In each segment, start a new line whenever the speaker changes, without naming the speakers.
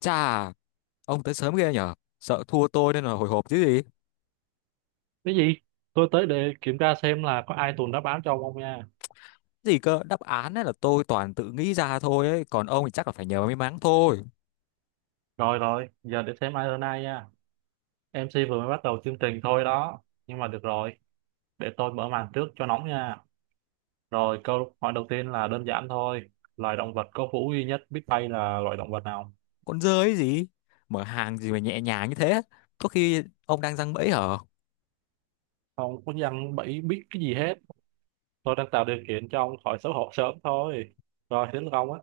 Chà, ông tới sớm ghê nhở? Sợ thua tôi nên là hồi hộp chứ gì?
Cái gì? Tôi tới để kiểm tra xem là có ai tuần đáp án cho ông không nha.
Gì cơ, đáp án ấy là tôi toàn tự nghĩ ra thôi ấy, còn ông thì chắc là phải nhờ may mắn thôi.
Rồi rồi giờ để xem ai hơn ai nha. MC vừa mới bắt đầu chương trình thôi đó, nhưng mà được rồi. Để tôi mở màn trước cho nóng nha. Rồi, câu hỏi đầu tiên là đơn giản thôi. Loài động vật có vú duy nhất biết bay là loài động vật nào?
Con dơ ấy gì? Mở hàng gì mà nhẹ nhàng như thế? Có khi ông đang giăng bẫy hả?
Không có dân bẫy biết cái gì hết. Tôi đang tạo điều kiện cho ông khỏi xấu hổ sớm thôi. Rồi, đến lượt ông á.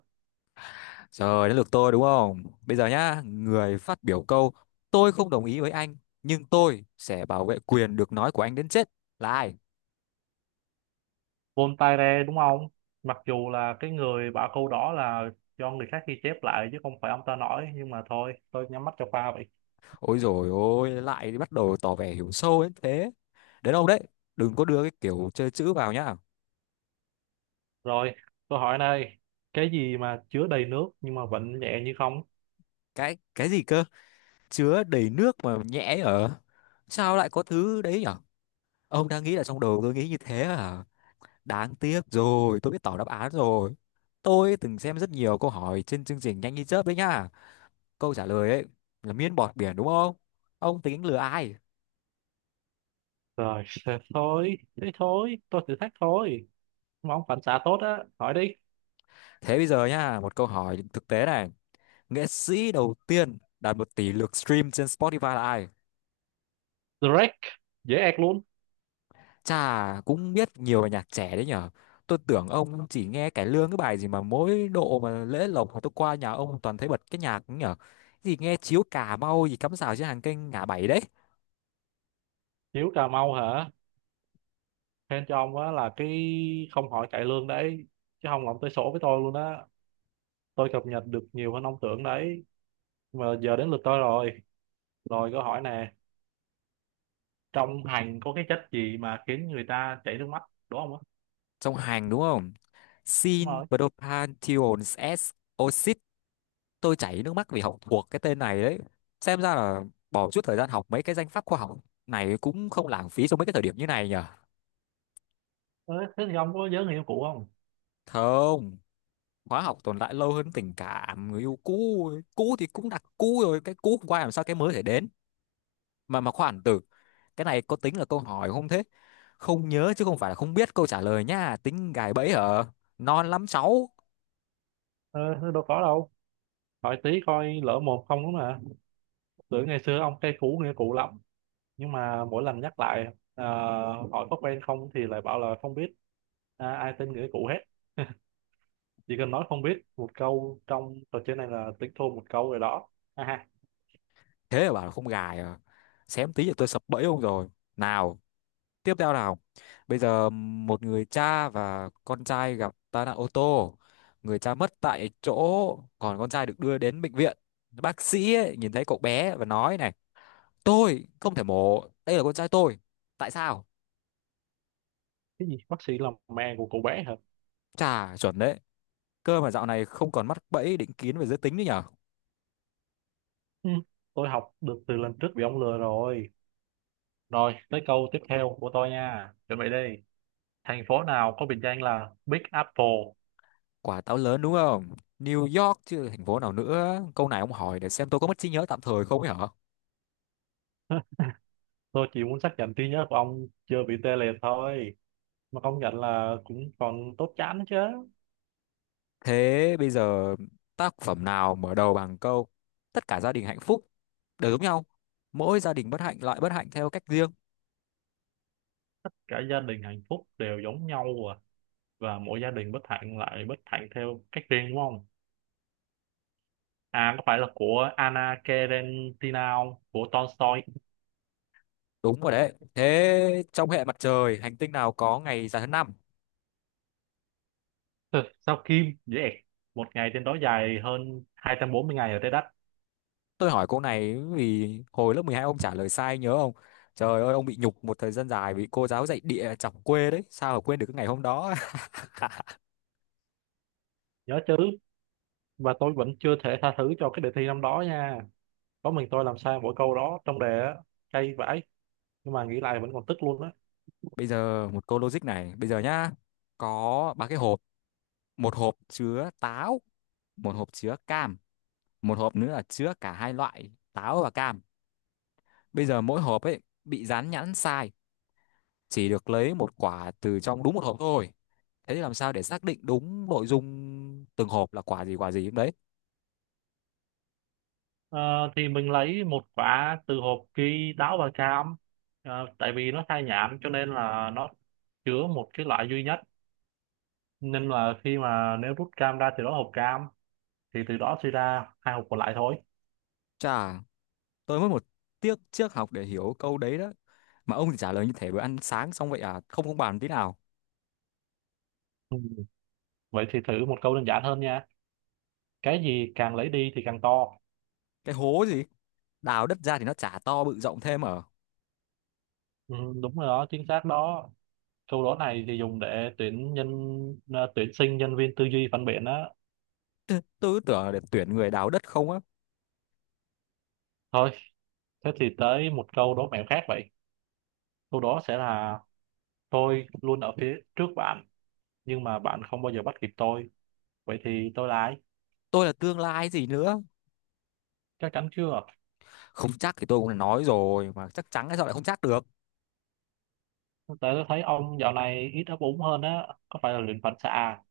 Trời, đến lượt tôi đúng không? Bây giờ nhá, người phát biểu câu tôi không đồng ý với anh, nhưng tôi sẽ bảo vệ quyền được nói của anh đến chết. Là ai?
Voltaire đúng không? Mặc dù là cái người bảo câu đó là do người khác ghi chép lại chứ không phải ông ta nói, nhưng mà thôi tôi nhắm mắt cho pha vậy.
Ôi rồi ôi, lại bắt đầu tỏ vẻ hiểu sâu đến thế. Đến ông đấy, đừng có đưa cái kiểu chơi chữ vào nhá.
Rồi, câu hỏi này, cái gì mà chứa đầy nước nhưng mà vẫn nhẹ như không?
Cái gì cơ? Chứa đầy nước mà nhẽ ở? Sao lại có thứ đấy nhở? Ông đang nghĩ là trong đầu tôi nghĩ như thế à? Đáng tiếc rồi, tôi biết tỏ đáp án rồi. Tôi từng xem rất nhiều câu hỏi trên chương trình Nhanh Như Chớp đấy nhá. Câu trả lời ấy là miên bọt biển đúng không? Ông tính lừa ai?
Rồi, thế thôi, tôi thử thách thôi mà ông phản xạ tốt á, hỏi đi.
Thế bây giờ nhá, một câu hỏi thực tế này: nghệ sĩ đầu tiên đạt 1 tỷ lượt stream trên Spotify là ai?
Drake, dễ ẹc luôn.
Chà, cũng biết nhiều về nhạc trẻ đấy nhở. Tôi tưởng ông chỉ nghe cải lương cái bài gì mà mỗi độ mà lễ lộc mà tôi qua nhà ông toàn thấy bật cái nhạc ấy nhở. Gì nghe chiếu Cà Mau gì cắm rào trên hàng kênh ngã bảy đấy.
Hiếu Cà Mau hả? Khen cho ông á, là cái không hỏi cải lương đấy, chứ không là ông tới sổ với tôi luôn á. Tôi cập nhật được nhiều hơn ông tưởng đấy. Mà giờ đến lượt tôi rồi. Rồi câu hỏi nè, trong hành có cái chất gì mà khiến người ta chảy nước mắt, đúng không á?
Trong hàng đúng không?
Đúng
Sin
rồi.
Propantions S Oxit. Tôi chảy nước mắt vì học thuộc cái tên này đấy. Xem ra là bỏ chút thời gian học mấy cái danh pháp khoa học này cũng không lãng phí trong mấy cái thời điểm như này nhở.
Ờ, Thế thì ông có nhớ người yêu cũ không?
Không. Khóa học tồn tại lâu hơn tình cảm người yêu cũ ấy. Cũ thì cũng đặt cũ rồi, cái cũ không qua làm sao cái mới thể đến. Mà khoản tử, cái này có tính là câu hỏi không thế? Không nhớ chứ không phải là không biết câu trả lời nha. Tính gài bẫy hả? Non lắm cháu.
Ờ, Thế đâu có đâu. Hỏi tí coi lỡ một không đúng mà. Tưởng ngày xưa ông cay cú người yêu cũ lắm. Nhưng mà mỗi lần nhắc lại, ờ, hỏi có quen không thì lại bảo là không biết. À, ai tin người yêu cũ hết. Chỉ cần nói không biết một câu trong trò chơi này là tính thua một câu rồi đó. Ha ha.
Thế mà bảo là không gài à? Xém tí là tôi sập bẫy ông rồi. Nào, tiếp theo nào. Bây giờ một người cha và con trai gặp tai nạn ô tô, người cha mất tại chỗ, còn con trai được đưa đến bệnh viện. Bác sĩ ấy, nhìn thấy cậu bé và nói này, tôi không thể mổ, đây là con trai tôi. Tại sao?
Cái gì? Bác sĩ là mẹ của cậu bé hả?
Chả, chuẩn đấy. Cơ mà dạo này không còn mắc bẫy định kiến về giới tính nữa nhở.
Ừ, tôi học được từ lần trước bị ông lừa rồi. Rồi, tới câu tiếp theo của tôi nha. Chuẩn bị đi. Thành phố nào có biệt danh là Big Apple?
Quả táo lớn đúng không? New York chứ thành phố nào nữa. Câu này ông hỏi để xem tôi có mất trí nhớ tạm thời không ấy hả?
Tôi chỉ muốn xác nhận trí nhớ của ông chưa bị tê liệt thôi. Mà công nhận là cũng còn tốt chán chứ.
Thế bây giờ, tác phẩm nào mở đầu bằng câu: tất cả gia đình hạnh phúc đều giống nhau, mỗi gia đình bất hạnh lại bất hạnh theo cách riêng?
Tất cả gia đình hạnh phúc đều giống nhau à. Và mỗi gia đình bất hạnh lại bất hạnh theo cách riêng đúng không? À, có phải là của Anna Karenina không? Của Tolstoy.
Đúng rồi đấy. Thế trong hệ mặt trời, hành tinh nào có ngày dài hơn năm?
Ừ, sao Kim? Dễ ẹc. Một ngày trên đó dài hơn 240 ngày ở trái đất.
Tôi hỏi cô này vì hồi lớp 12 ông trả lời sai nhớ không? Trời ơi, ông bị nhục một thời gian dài vì cô giáo dạy địa chọc quê đấy, sao mà quên được cái ngày hôm đó.
Nhớ chứ. Và tôi vẫn chưa thể tha thứ cho cái đề thi năm đó nha. Có mình tôi làm sai mỗi câu đó trong đề á, cay vãi, nhưng mà nghĩ lại vẫn còn tức luôn á.
Bây giờ một câu logic này, bây giờ nhá, có ba cái hộp, một hộp chứa táo, một hộp chứa cam, một hộp nữa là chứa cả hai loại táo và cam. Bây giờ mỗi hộp ấy bị dán nhãn sai, chỉ được lấy một quả từ trong đúng một hộp thôi. Thế thì làm sao để xác định đúng nội dung từng hộp là quả gì đấy?
Ờ, thì mình lấy một quả từ hộp ghi táo và cam. Tại vì nó khai nhãn cho nên là nó chứa một cái loại duy nhất, nên là khi mà nếu rút cam ra từ đó hộp cam thì từ đó suy ra hai hộp còn lại thôi.
Chà, tôi mất một tiết triết học để hiểu câu đấy đó, mà ông thì trả lời như thể bữa ăn sáng xong vậy à. Không, không bàn tí nào.
Ừ, vậy thì thử một câu đơn giản hơn nha. Cái gì càng lấy đi thì càng to?
Cái hố gì? Đào đất ra thì nó chả to bự rộng thêm ở?
Ừ, đúng rồi đó, chính xác đó. Câu đố này thì dùng để tuyển nhân, tuyển sinh nhân viên tư duy phản biện á.
Tôi cứ tưởng là để tuyển người đào đất không á.
Thôi. Thế thì tới một câu đố mẹo khác vậy. Câu đó sẽ là tôi luôn ở phía trước bạn, nhưng mà bạn không bao giờ bắt kịp tôi. Vậy thì tôi là ai?
Tôi là tương lai gì nữa.
Chắc chắn chưa?
Không chắc thì tôi cũng đã nói rồi mà, chắc chắn hay sao lại không chắc được.
Tại tôi thấy ông dạo này ít ấp úng hơn á, có phải là luyện phản xạ à?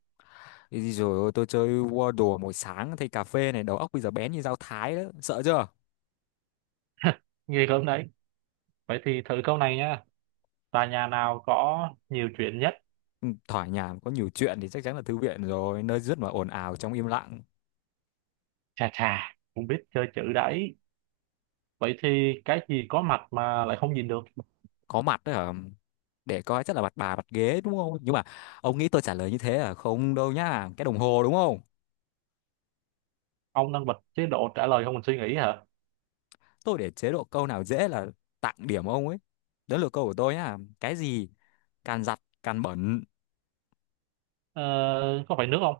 Thì rồi ôi, tôi chơi Wordle mỗi sáng thay cà phê này, đầu óc bây giờ bén như dao thái đó, sợ chưa?
Nghi lắm đấy. Vậy thì thử câu này nha. Tòa nhà nào có nhiều chuyện nhất?
Ừ, thoải nhà có nhiều chuyện thì chắc chắn là thư viện rồi, nơi rất mà ồn ào trong im lặng.
Chà chà, cũng biết chơi chữ đấy. Vậy thì cái gì có mặt mà lại không nhìn được?
Có mặt đấy hả? Để coi chắc là mặt bà, mặt ghế đúng không, nhưng mà ông nghĩ tôi trả lời như thế là không đâu nhá. Cái đồng hồ đúng không?
Ông đang bật chế độ trả lời không mình suy nghĩ hả?
Tôi để chế độ câu nào dễ là tặng điểm ông ấy. Đó là câu của tôi nhá. Cái gì càng giặt càng bẩn?
Ờ, có phải nước không?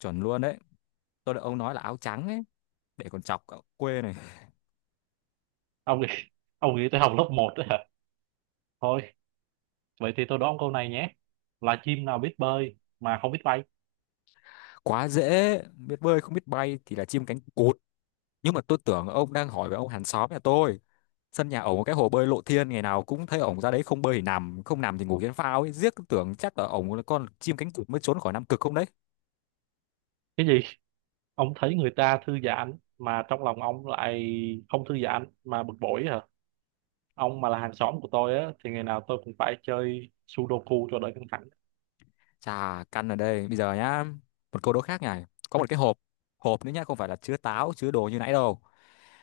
Chuẩn luôn đấy. Tôi đợi ông nói là áo trắng ấy, để còn chọc cậu quê này.
Ông nghĩ, ông nghĩ tới học lớp một đấy hả? Thôi. Vậy thì tôi đố ông câu này nhé. Là chim nào biết bơi mà không biết bay?
Quá dễ, biết bơi không biết bay thì là chim cánh cụt. Nhưng mà tôi tưởng ông đang hỏi về ông hàng xóm nhà tôi. Sân nhà ổng có cái hồ bơi lộ thiên, ngày nào cũng thấy ổng ra đấy, không bơi thì nằm, không nằm thì ngủ trên phao ấy, riết tưởng chắc là ổng là con chim cánh cụt mới trốn khỏi Nam Cực không đấy.
Cái gì? Ông thấy người ta thư giãn mà trong lòng ông lại không thư giãn mà bực bội hả? Ông mà là hàng xóm của tôi á thì ngày nào tôi cũng phải chơi Sudoku cho đỡ căng thẳng.
Chà, căn ở đây, bây giờ nhá, một câu đố khác này. Có một cái hộp, hộp nữa nhá, không phải là chứa táo chứa đồ như nãy đâu.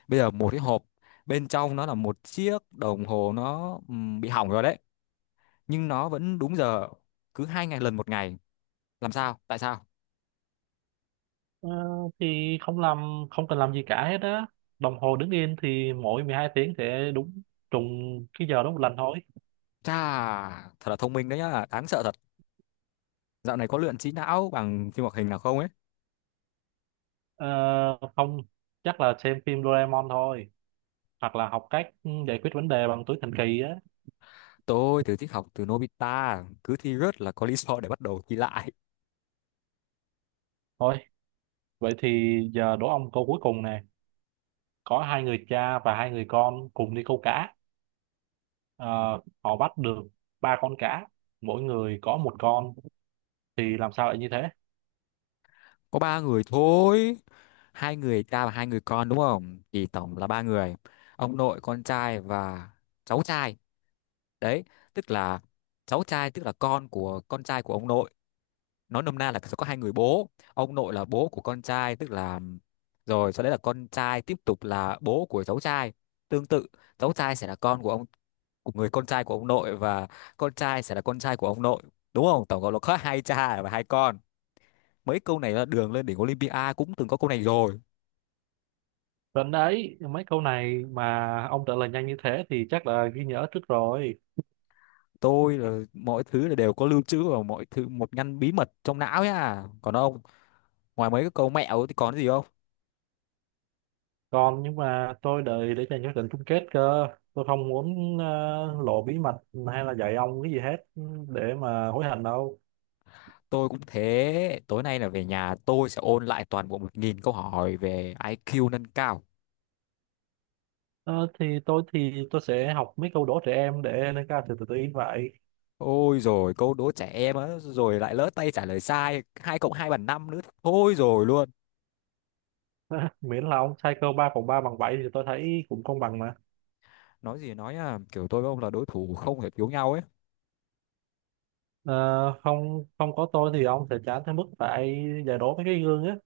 Bây giờ một cái hộp, bên trong nó là một chiếc đồng hồ, nó bị hỏng rồi đấy, nhưng nó vẫn đúng giờ cứ hai ngày lần một ngày. Làm sao? Tại sao?
Ờ, thì không làm không cần làm gì cả hết á. Đồng hồ đứng yên thì mỗi 12 tiếng sẽ đúng trùng cái giờ đó một lần thôi.
Chà, thật là thông minh đấy nhá, đáng sợ thật. Dạo này có luyện trí não bằng phim hoạt hình nào không ấy?
Ờ, Không, chắc là xem phim Doraemon thôi hoặc là học cách giải quyết vấn đề bằng túi thần kỳ á.
Tôi thì thích học từ Nobita, cứ thi rớt là có lý do để bắt đầu thi lại.
Thôi. Vậy thì giờ đố ông câu cuối cùng nè. Có hai người cha và hai người con cùng đi câu cá. Ờ, Họ bắt được ba con cá, mỗi người có một con. Thì làm sao lại như thế?
Có ba người thôi, hai người cha và hai người con đúng không? Thì tổng là ba người, ông nội, con trai và cháu trai. Đấy, tức là cháu trai tức là con của con trai của ông nội. Nói nôm na là sẽ có hai người bố. Ông nội là bố của con trai, tức là rồi sau đấy là con trai tiếp tục là bố của cháu trai. Tương tự, cháu trai sẽ là con của ông của người con trai của ông nội, và con trai sẽ là con trai của ông nội, đúng không? Tổng cộng là có hai cha và hai con. Mấy câu này là Đường Lên Đỉnh Olympia cũng từng có câu này rồi.
Đến đấy, mấy câu này mà ông trả lời nhanh như thế thì chắc là ghi nhớ trước rồi.
Tôi là mọi thứ là đều có lưu trữ và mọi thứ một ngăn bí mật trong não nhá. Còn ông, ngoài mấy cái câu mẹo thì còn cái gì không?
Còn, nhưng mà tôi đợi để dành cho trận chung kết cơ. Tôi không muốn lộ bí mật hay là dạy ông cái gì hết để mà hối hận đâu.
Tôi cũng thế, tối nay là về nhà tôi sẽ ôn lại toàn bộ 1.000 câu hỏi về IQ nâng cao.
Ờ, thì tôi sẽ học mấy câu đố trẻ em để nâng cao sự tự tin vậy.
Ôi rồi câu đố trẻ em á, rồi lại lỡ tay trả lời sai 2 cộng 2 bằng 5 nữa thôi rồi luôn.
Miễn là ông sai câu 3 cộng 3 bằng 7 thì tôi thấy cũng công bằng mà.
Nói gì nói nhá, kiểu tôi với ông là đối thủ không thể thiếu nhau ấy.
Ờ, không không có tôi thì ông sẽ chán tới mức phải giải đố mấy cái gương á.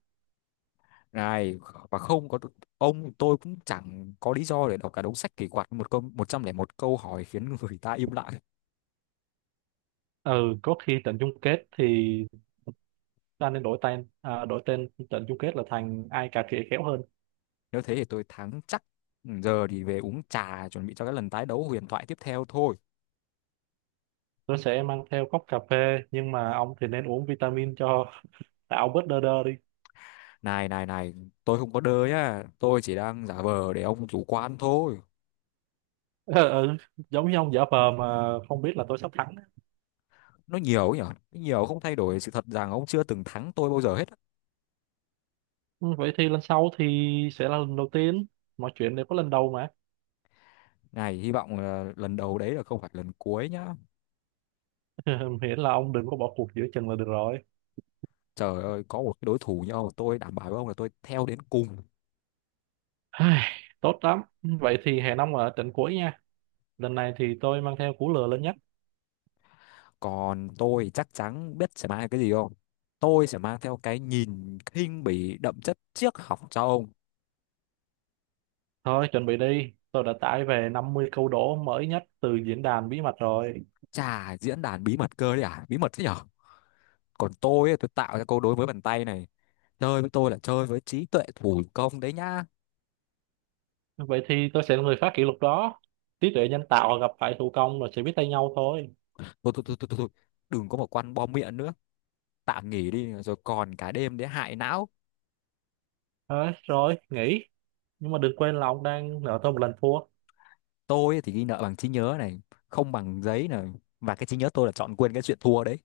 Này, và không có ông tôi cũng chẳng có lý do để đọc cả đống sách kỳ quặc một câu 101 câu hỏi khiến người ta im lặng.
Ừ, có khi trận chung kết thì ta nên đổi tên, à, đổi tên trận chung kết là thành ai cà khịa khéo hơn.
Nếu thế thì tôi thắng chắc. Ừ, giờ thì về uống trà chuẩn bị cho cái lần tái đấu huyền thoại tiếp theo thôi.
Tôi sẽ mang theo cốc cà phê, nhưng mà ông thì nên uống vitamin cho tạo bớt đơ đơ đi.
Này này này, tôi không có đơ nhá, tôi chỉ đang giả vờ để ông chủ quan thôi.
Ừ, ừ, giống như ông giả vờ mà không biết là tôi sắp thắng.
Nó nhiều ấy nhở. Nó nhiều không thay đổi sự thật rằng ông chưa từng thắng tôi bao giờ hết á.
Ừ, vậy thì lần sau thì sẽ là lần đầu tiên, mọi chuyện đều có lần đầu mà.
Này, hy vọng là lần đầu đấy là không phải lần cuối nhá.
Miễn là ông đừng có bỏ cuộc giữa chừng là được rồi.
Trời ơi, có một cái đối thủ như ông, tôi đảm bảo với ông là tôi theo đến cùng.
Ai, tốt lắm. Vậy thì hẹn ông ở trận cuối nha. Lần này thì tôi mang theo cú lừa lớn nhất.
Còn tôi chắc chắn biết sẽ mang cái gì không? Tôi sẽ mang theo cái nhìn khinh bỉ đậm chất triết học cho ông.
Thôi, chuẩn bị đi. Tôi đã tải về 50 câu đố mới nhất từ diễn đàn bí mật rồi.
Chà, diễn đàn bí mật cơ đấy à? Bí mật thế nhở? Còn tôi, ấy, tôi tạo ra câu đối với bàn tay này. Chơi với tôi là chơi với trí tuệ thủ công đấy nhá.
Vậy thì tôi sẽ là người phá kỷ lục đó. Trí tuệ nhân tạo gặp phải thủ công rồi sẽ biết tay nhau thôi.
Thôi, thôi, thôi, thôi, thôi. Đừng có một quan bom miệng nữa. Tạm nghỉ đi, rồi còn cả đêm để hại não.
Thôi, rồi, nghỉ. Nhưng mà đừng quên là ông đang nợ tôi một lần thua.
Tôi thì ghi nợ bằng trí nhớ này, không bằng giấy này. Và cái trí nhớ tôi là chọn quên cái chuyện thua đấy.